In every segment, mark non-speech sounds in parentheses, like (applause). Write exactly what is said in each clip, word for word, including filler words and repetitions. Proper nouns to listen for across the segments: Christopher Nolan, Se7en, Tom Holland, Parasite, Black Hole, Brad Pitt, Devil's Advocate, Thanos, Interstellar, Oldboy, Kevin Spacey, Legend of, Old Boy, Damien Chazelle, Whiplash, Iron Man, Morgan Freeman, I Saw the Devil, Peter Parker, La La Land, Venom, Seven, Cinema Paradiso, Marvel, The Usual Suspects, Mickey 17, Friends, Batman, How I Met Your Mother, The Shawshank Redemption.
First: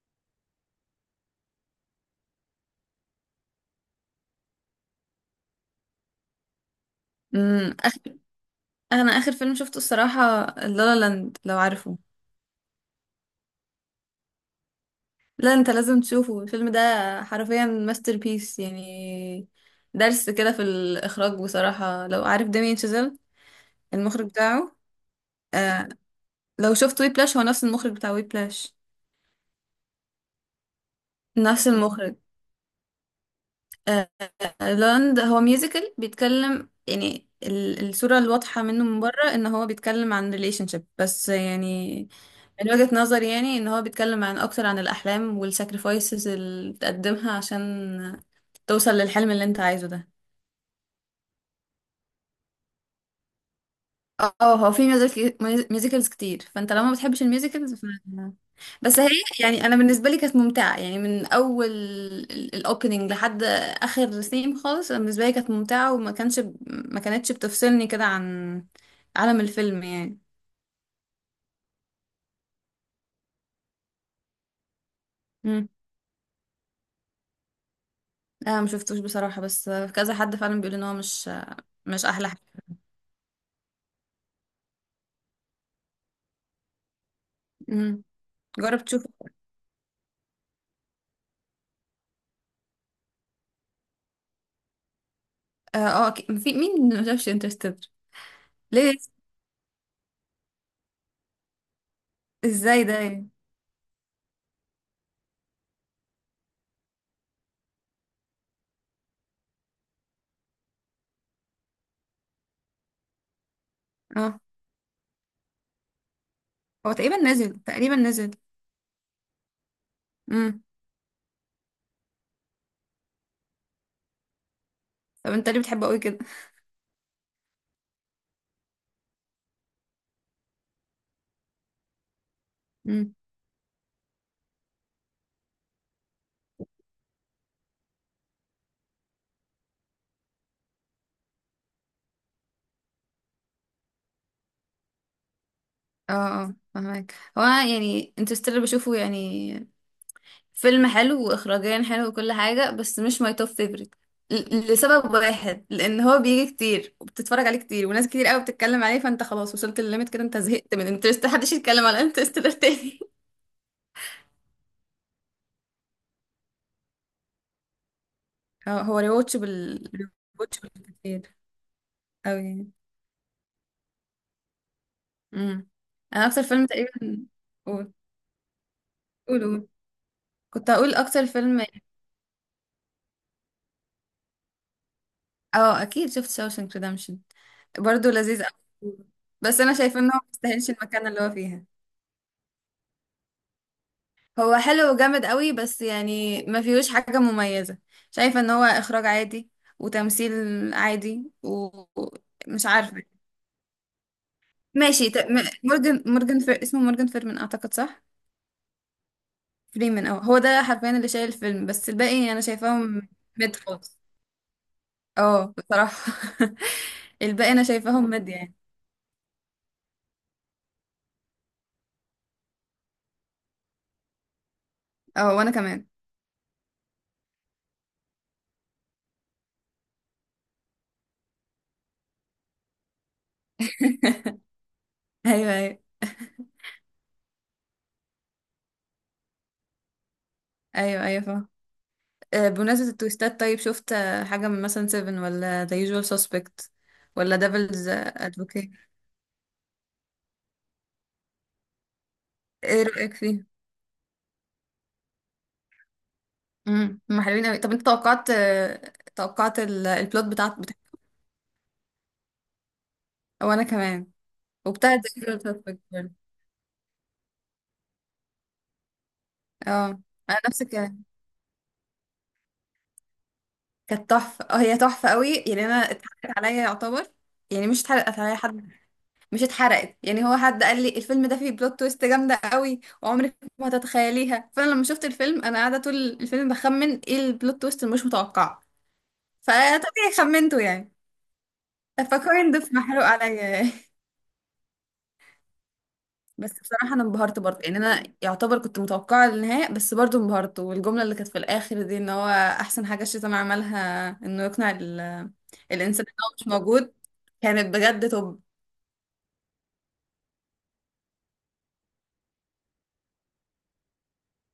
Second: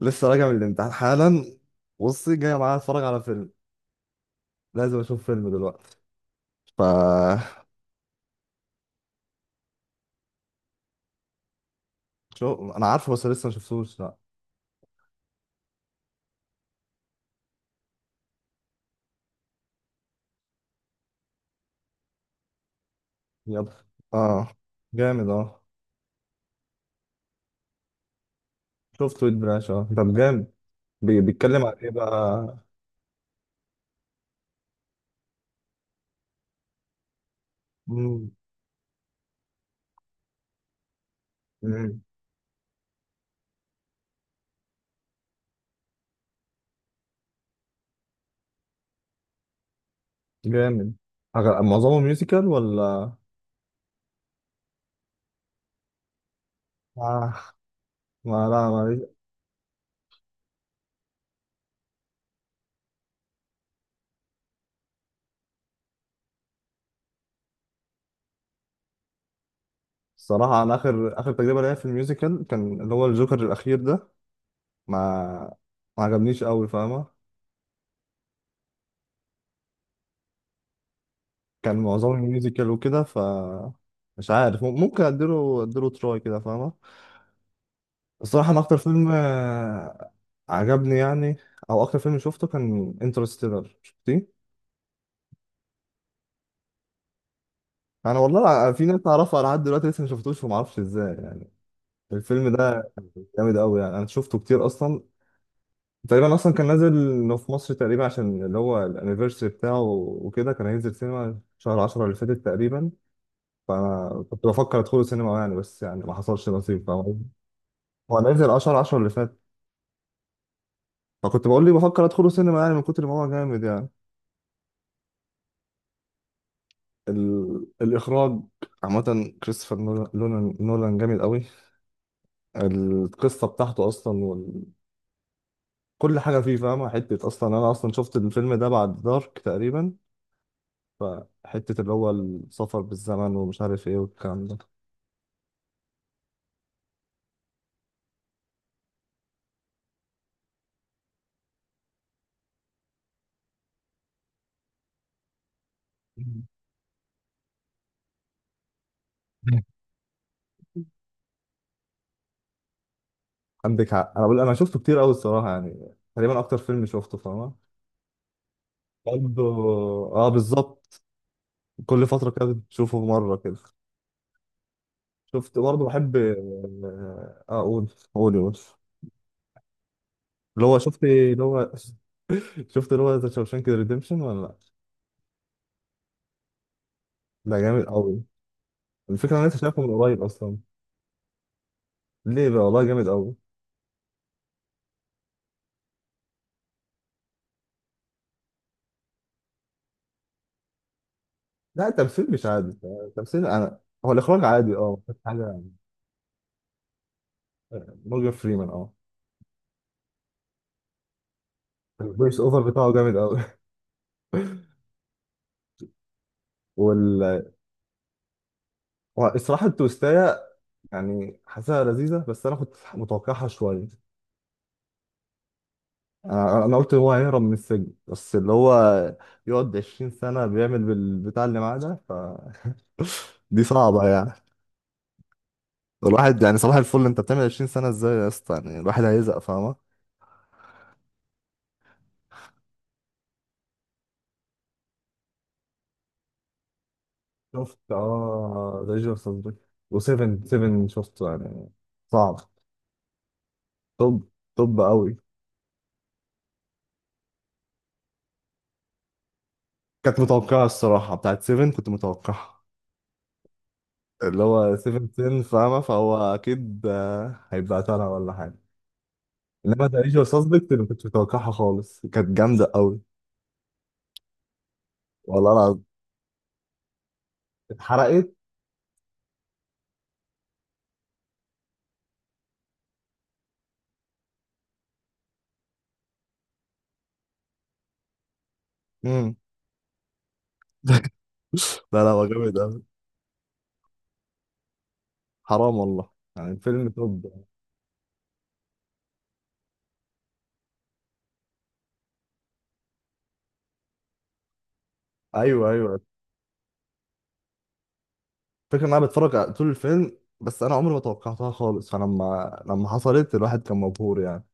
لسه راجع من الامتحان حالا. بصي، جاي معايا اتفرج على فيلم، لازم اشوف فيلم دلوقتي. ف امم آخر... انا اخر فيلم شفته الصراحه لالا لاند، لو عارفه. شو انا عارفه بس لسه ما شفتوش. لا، لا، انت لازم تشوفه الفيلم ده، حرفيا ماستر بيس يعني. درس كده في الاخراج بصراحه، لو عارف دامين شازيل يلا. المخرج اه بتاعه. جامد اه. آه. لو شفت وي بلاش، هو نفس المخرج بتاع وي بلاش، شفت ويد براش اه طب جامد. بي... بيتكلم نفس عن ايه المخرج. بقى؟ آه. آه، لاند هو ميوزيكال بيتكلم، يعني ال- الصوره مم. الواضحه منه من بره ان هو بيتكلم عن ريليشن شيب بس، مم. يعني من وجهة نظري يعني ان هو بيتكلم عن اكتر عن الاحلام والساكريفايسز اللي بتقدمها عشان توصل للحلم اللي انت عايزه ده. جامد. أغ- معظمه ميوزيكال ولا؟ اه، هو في ميوزك- ميوزيكلز كتير، فانت لو ما بتحبش آه. الميوزيكلز ف... ما لا بس ما هي يعني انا بالنسبه لي كانت ممتعه، يعني من اول الاوبننج لحد اخر سيم خالص. انا بالنسبه لي كانت ممتعه، وما كانش ما كانتش بتفصلني كده عن عالم الفيلم يعني. الصراحة أنا آخر آخر تجربة ليا في الميوزيكال كان اللي هو الجوكر الأخير ده، ما امم. ما عجبنيش قوي، فاهمة؟ لا، ما شفتوش بصراحه، بس كذا حد فعلا بيقول ان هو مش كان مش معظمه احلى حاجه. ميوزيكال وكده. ف مش عارف، مم- ممكن اديله اديله تراي كده، فاهمة؟ امم. الصراحة انا اكتر جرب تشوف. فيلم، آه، عجبني يعني، او اكتر فيلم شفته كان انترستيلر، شفتيه؟ اه، آه، أكيد. في مين ما شافش انترستيلر؟ انا والله الع- في ليه؟ ناس اعرفها لحد دلوقتي لسه ما شفتوش وما اعرفش ازاي يعني. الفيلم ازاي ده ده يعني؟ جامد قوي يعني، انا شفته كتير اصلا. تقريبا اصلا كان نازل إنه في مصر تقريبا عشان اللي هو الانيفرساري بتاعه وكده، كان هينزل سينما شهر عشرة اللي فاتت تقريبا، فانا اه، كنت بفكر ادخله سينما يعني، بس يعني ما حصلش نصيب. هو تقريبا نزل تقريبا هو نزل نزل اشهر عشرة اللي فات، امم. فكنت بقول لي بفكر ادخله سينما يعني، من كتر ما هو جامد يعني. طب انت ليه بتحبه قوي كده؟ ال... الاخراج عامه. كريستوفر نولان نولان نولان جامد قوي، امم. القصه بتاعته اصلا وال... كل حاجه فيه، فاهمه؟ حته اصلا انا اصلا شفت الفيلم ده بعد دارك تقريبا، فحته اللي هو السفر بالزمن ومش عارف ايه والكلام ده. اه اه، فهمك. هو أنا يعني انترستيلر بشوفه، يعني فيلم حلو واخراجيا حلو وكل حاجه، بس مش ماي توب فيفورت لسبب واحد: لان هو بيجي كتير وبتتفرج عليه كتير وناس كتير قوي بتتكلم عليه، فانت خلاص وصلت للليميت كده، انت زهقت من انترستيلر، محدش يتكلم على انترستيلر تاني. عندك حق، انا بقول انا شفته كتير قوي الصراحه يعني، تقريبا اكتر فيلم شفته، فاهمه؟ (laughs) اه، هو برضه. ريواتشبل، اه ريواتشبل (laughs) بالظبط. كتير كل فتره قوي كده يعني. بشوفه مره كده. شفت، امم. برضه بحب انا اكتر فيلم تقريبا. آه، اقول، قول. قول يا باشا. قول قول. اللي كنت هو هقول شفت اكتر اللي فيلم. هو (laughs) شفت اللي هو ذا شاوشانك ريديمشن ولا لا؟ اه، اكيد شفت شاوشانك ريدمشن، ده جامد برضه قوي. لذيذ قوي. الفكره انا لسه بس انا شايفه من شايفه انه ما قريب اصلا. يستاهلش المكان اللي هو فيها. ليه بقى؟ والله جامد قوي. هو حلو وجامد قوي، بس يعني ما فيهوش حاجه مميزه. شايفه ان هو اخراج عادي، وتمثيل عادي، لا، التمثيل مش ومش عادي. عارفه. التمثيل انا، هو الاخراج عادي اه، ماشي. بس ت... حاجه م- يعني. مورجان مورجان فر... اسمه مورجان فيرمن اعتقد، صح؟ مورجان فريمان اه، فريمن، اه، هو ده حرفيا اللي شايل الفيلم، بس الباقي الفويس انا اوفر بتاعه شايفاهم جامد قوي. ميد خالص. اه بصراحة. (laughs) (laughs) وال الباقي انا شايفاهم مد يعني. الصراحه التوستايه يعني، حاسسها لذيذه بس انا كنت متوقعها شويه. اه وانا كمان. انا أنا قلت هو هيهرب من السجن، بس اللي هو يقعد عشرين سنة بيعمل بالبتاع اللي معاه ده، فدي صعبة يعني. (laughs) ايوه ايوه. الواحد يعني صباح الفل، انت بتعمل عشرين سنة ازاي يا اسطى يعني، الواحد هيزق، فاهمة؟ ايوه ايوه فاهم. آه، بمناسبة التويستات، طيب شفت آه، حاجة من مثلا سيفن ولا The Usual Suspect ولا شفت Devil's Advocate؟ اه ذا ليجند اوف و7 سفن شفته يعني، صعب. ايه رأيك فيه؟ طب طب قوي. امم، هم حلوين قوي. طب انت توقعت، آه، توقعت ال- كانت البلوت بتاعت متوقعة بتاع. الصراحة، بتاعت سفن كنت متوقعها، وانا كمان. اللي هو وبتاع سبعة The Usual عشرة Suspect فاهمة، برضه. فهو أكيد آه، هيبقى ترى ولا حاجة. إنما ذا اه، ليجند اوف انا نفس اللي ما الكلام. كنتش متوقعها خالص، كانت جامدة قوي. كانت تحفة، اه هي تحفة قوي يعني. انا والله اتحرقت عليا يعتبر، يعني مش اتحرقت اتحرقت. عليا حد، مش اتحرقت، يعني هو حد قال لي الفيلم ده فيه بلوت تويست جامده قوي وعمرك ما هتتخيليها، فانا لما شفت الفيلم انا قاعده طول الفيلم بخمن ايه البلوت تويست المش متوقعه، امم فطبيعي خمنته (laughs) يعني. لا، لا هو فكوين جامد ضيف قوي. محروق عليا (laughs) يعني. حرام والله، يعني بس الفيلم بصراحه انا انبهرت توب. برضه يعني، انا يعتبر كنت متوقعه النهايه بس برضه انبهرت. والجمله اللي كانت في الاخر دي ان هو احسن حاجه الشيطان عملها انه يقنع ال- ايوه، ايوه، الانسان ان هو مش موجود، كانت بجد توب. الفكره ان انا بتفرج على طول الفيلم بس انا عمري ما توقعتها خالص، فلما لما حصلت الواحد كان مبهور يعني.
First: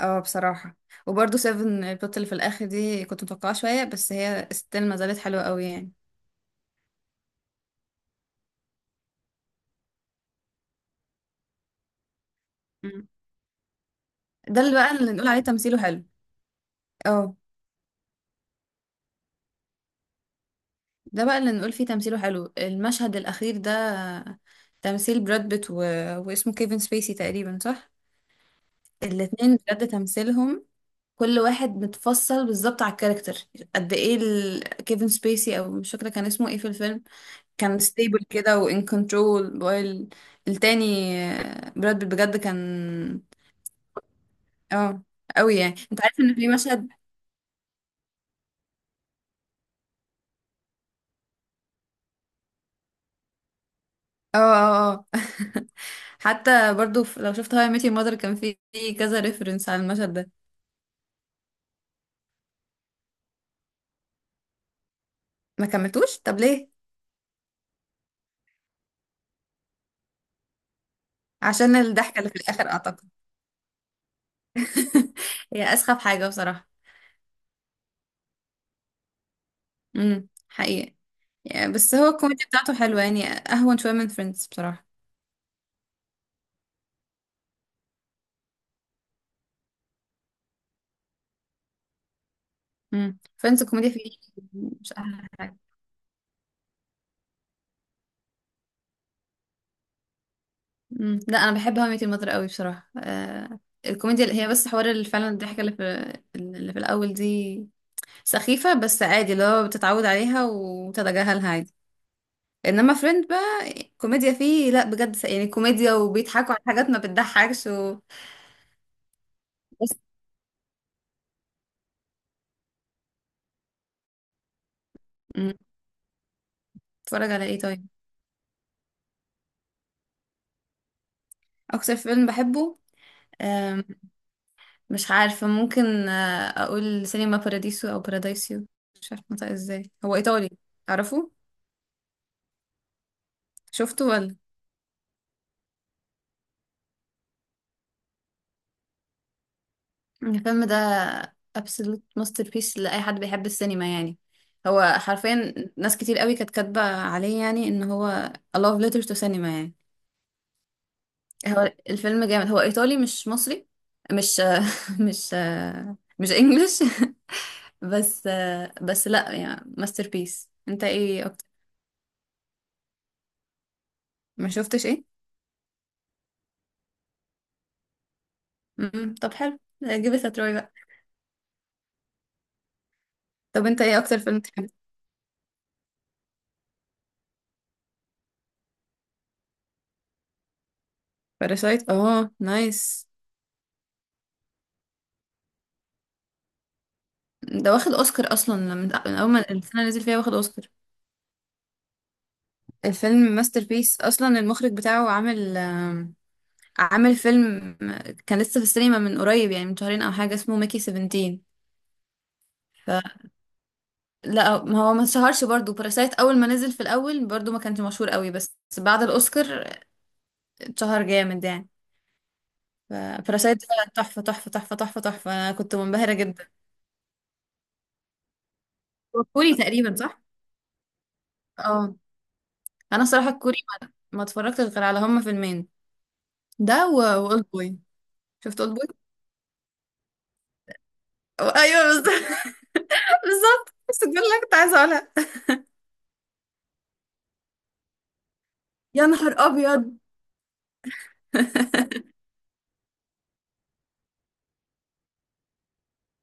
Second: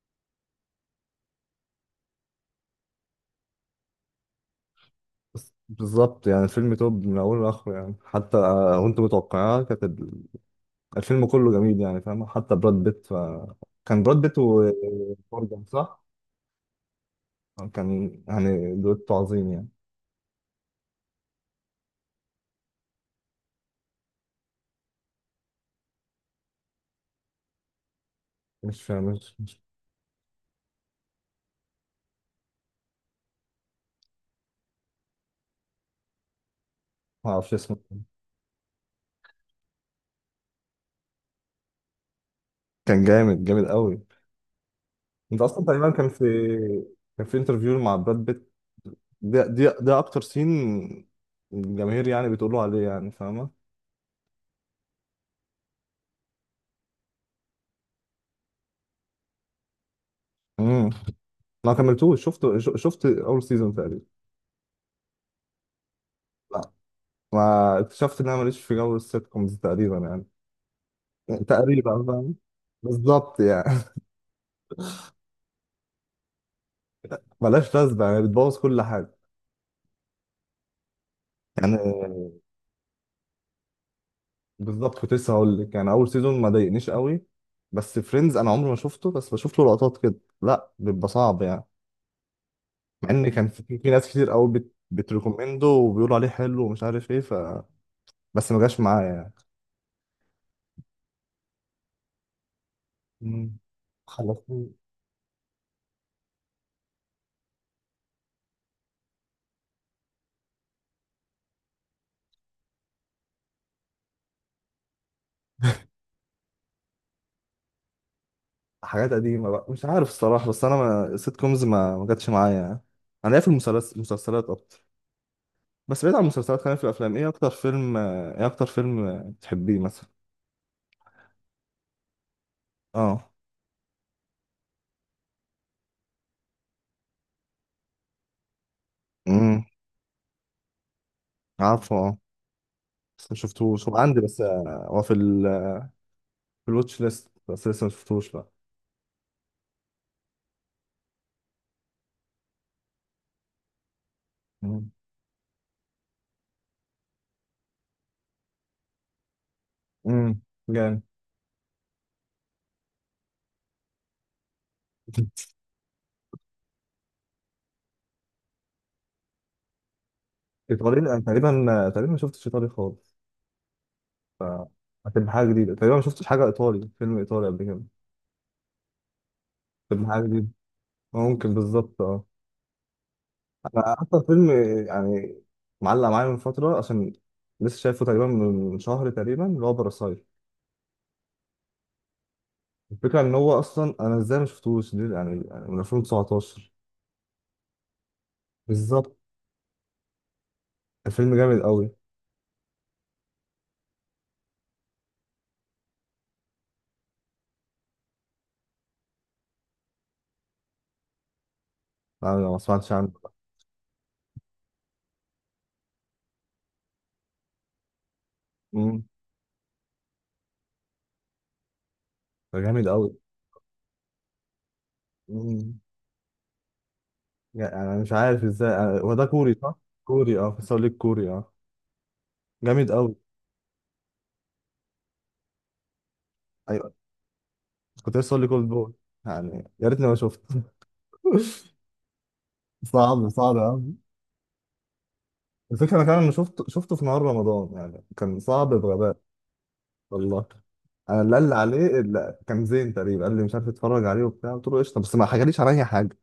اه بصراحة. وبرضه سيفن، البت اللي في الآخر دي كنت متوقعة شوية بس هي ستيل ما زالت حلوة بس قوي يعني. بالظبط يعني، الفيلم توب من اوله لاخره يعني، حتى وانت متوقعها. كانت ال- الفيلم كله جميل يعني، فاهم؟ حتى براد بيت مم. ف... كان براد بيت ده اللي بقى ومورجان، اللي نقول عليه تمثيله صح؟ حلو. اه. كان يعني دويتو عظيم يعني. ده بقى اللي نقول فيه تمثيله حلو، المشهد الأخير ده، تمثيل براد بيت و... واسمه كيفن سبيسي تقريبا، صح؟ مش مش الاتنين مش بجد تمثيلهم، كل واحد متفصل بالظبط على الكاركتر. قد ايه ال... كيفن سبيسي، او مش فاكرة كان اسمه ايه في الفيلم، ما اعرفش اسمه. كان ستيبل كده وان كنترول وايل. التاني آه، براد بيت بجد كان كان جامد جامد قوي. اه انت قوي اصلا يعني. تقريبا انت كان عارف في، ان في مشهد كان في انترفيو مع براد بيت، ده دي ده اكتر سين الجماهير يعني بتقولوا عليه يعني، فاهمه؟ اه اه اه (laughs) حتى برضو في- لو شفت هاي ميت يور مادر، كان في في كذا ريفرنس على المشهد ده. امم. ما كملتوش، شفت ش- شفت اول سيزون تقريبا. ما كملتوش، طب لا، ليه؟ ما اكتشفت ان انا ماليش في جو السيت كومز تقريبا يعني. عشان تقريبا، الضحكة اللي فاهم؟ في الاخر اعتقد. بالظبط يعني. (laughs) هي اسخف حاجة بصراحة. (laughs) ملهاش لازمه يعني، بتبوظ كل حاجه امم، حقيقة. يعني بس هو يعني. الكوميديا بتاعته حلوة، يعني اهون شوية من فريندز بصراحة. بالظبط، كنت لسه هقول لك يعني اول سيزون ما ضايقنيش قوي، بس فريندز انا عمري ما شفته، بس بشوف له لقطات كده، لا بيبقى صعب يعني. مع امم. ان كان فريندز في, في الكوميديا ناس فيه كتير قوي بت... مش احلى حاجة. بتريكومنده وبيقولوا عليه حلو ومش عارف ايه. ف بس ما جاش معايا يعني. مم. لا، انا بحب هاو ميت يور ماذر قوي بصراحه. مم. آه الكوميديا اللي هي بس خلصني. حوار، اللي فعلا الضحكه اللي في اللي في الاول دي سخيفه بس عادي، اللي هو بتتعود عليها وتتجاهلها عادي. انما فريند بقى كوميديا فيه لا بجد، س- يعني كوميديا وبيضحكوا على حاجات ما بتضحكش و... حاجات قديمه بقى مش بس. عارف الصراحه، بس انا ما... السيت كومز ما ما جاتش معايا يعني. انا ليا في المسلس- المسلسلات اكتر. مم. بس بعيد عن المسلسلات، خلينا في الافلام، ايه اتفرج على اكتر ايه طيب؟ فيلم، ايه اكتر فيلم بتحبيه مثلا؟ اكتر فيلم بحبه، اه. آم، مش عارفه، ممكن آه، اقول سينما باراديسو او بارادايسيو، مش عارفه انطق امم ازاي، هو ايطالي. تعرفه؟ عارفه اه، بس ما شفتوش، هو شفته عندي ولا؟ بس، آه، هو في ال... في الواتش ليست، بس لسه ما شفتوش بقى. الفيلم ده absolute masterpiece لأي حد بيحب السينما يعني. هو امم حرفيا ناس كتير قوي كانت كاتبة عليه يعني ان هو a love letter to cinema يعني. امم جامد. هو الفيلم جامد، هو ايطالي مش مصري، مش (laughs) مش (laughs) مش انجلش (laughs) بس بس لا يعني masterpiece. انت ايطالي؟ لا، ايه اكتر؟ تقريبا تقريبا ما شفتش ايطالي خالص. ما شفتش ايه؟ هتبقى حاجة جديدة، تقريبا ما شفتش حاجة إيطالي، فيلم إيطالي قبل كده، مم. طب حلو، هتبقى حاجة جيب جديدة. تروي بقى. آه، ممكن، بالظبط اه. طب انت أنا ايه اكتر أكتر فيلم فيلم بتحبه؟ يعني معلق معايا من فترة، عشان لسه شايفه تقريبا من شهر تقريبا، اللي هو باراسايت. باراسايت، اه نايس. الفكرة إن هو أصلا، أنا إزاي ما شفتوش دي يعني يعني من الفين وتسعتاشر. ده واخد اوسكار اصلا، من من بالظبط، اول ما السنه اللي نزل فيها واخد اوسكار. الفيلم جامد قوي، الفيلم ماستر بيس اصلا، المخرج بتاعه عامل آم، عامل فيلم كان لسه في السينما من قريب، يعني من شهرين او حاجه، اسمه ميكي سبعتاشر. أنا ما سمعتش فلا، عنه. ما هو ما اتشهرش برضه، باراسايت اول ما نزل في الاول برضه ما كانش مشهور قوي، بس بعد امم الاوسكار اتشهر جامد يعني. ده جامد قوي. فباراسايت ده تحفه تحفه تحفه تحفه تحفه، انا كنت امم منبهره جدا. يعني أنا مش عارف إزاي، أنا- هو ده هو كوري كوري صح؟ تقريبا، صح؟ كوري اه، كنت لك كوري اه، اه، جامد انا قوي. صراحه الكوري ما، ما اتفرجتش غير على هما فيلمين، ده أيوه، و- واولد بوي. كنت لسه أقول لك شفت أولد اولد بوي، بوي، يعني يا ريتني ما شفت. ايوه بالظبط (laughs) صعب صعب يا بالظبط، عم. بس دول اللي أنا كنت عايزه اقولها. الفكرة انا كمان، شفته شفته في نهار رمضان يعني، كان صعب يا بغباء. نهار ابيض. والله، انا اللي قال لي عليه (laughs) اللي كان زين تقريبا، قال لي مش عارف اتفرج عليه وبتاع، قلت له قشطه، بس ما حكاليش على اي حاجه.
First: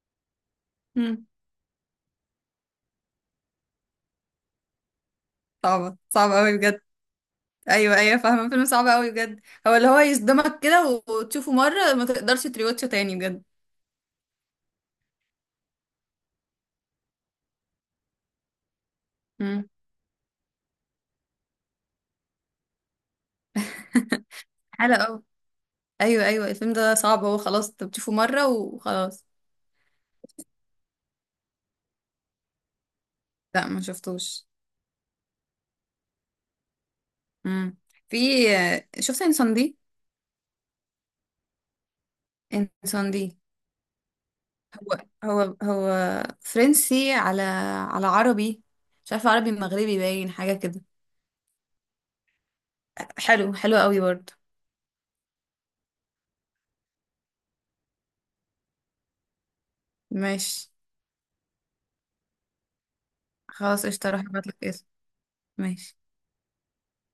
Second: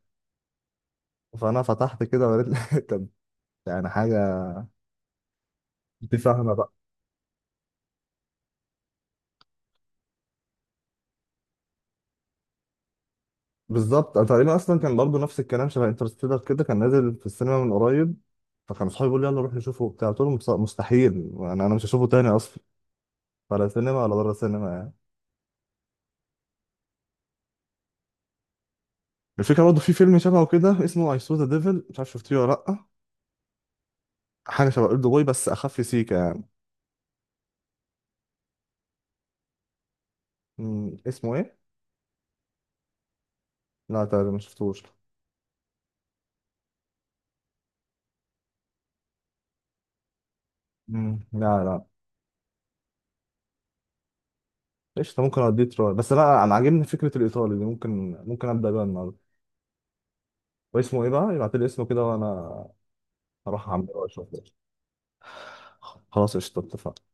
مم. فانا فتحت كده وريت لي (laughs) كان يعني حاجه، صعبة انت صعبة فاهمه قوي بقى؟ بجد. ايوه ايوه فاهمة، فيلم صعب قوي بجد، هو اللي هو يصدمك كده وتشوفه مرة ما تقدرش تريوتشه تاني بجد. بالظبط، أنا تقريبا اصلا كان برضو نفس الكلام، شبه انترستيلر كده، كان نازل في السينما من قريب، فكان اصحابي بيقولوا لي يلا نروح مم. نشوفه وبتاع، قلت لهم مستحيل. انا انا مش هشوفه تاني اصلا، ولا سينما ولا (laughs) بره سينما يعني. حلقة أوي. ايوه ايوه الفيلم ده صعب، هو خلاص انت بتشوفه مرة وخلاص. الفكره برضه في فيلم شبهه كده اسمه اي سو ذا ديفل، مش عارف شفتيه ولا لا. لا، ما شفتوش. حاجه شبه اولد بوي بس اخف سيكه يعني. مم. في. شفت انسان دي؟ مم، اسمه ايه؟ انسان دي، لا تقريبا ما شفتوش. هو هو هو فرنسي، على على عربي، مش عارفة، عربي مغربي باين، حاجة كده. مم، لا لا. حلو حلو قوي برضه. ايش، ممكن اوديه تراي، بس لا انا عاجبني فكره الايطالي دي، ممكن ممكن ابدا بيها النهارده. ماشي. واسمه ايه بقى، يبعت لي اسمه كده وانا اروح خلاص اعمله قشطة واشوفه. هبعتلك. ماشي. خلاص قشطه اتفقنا.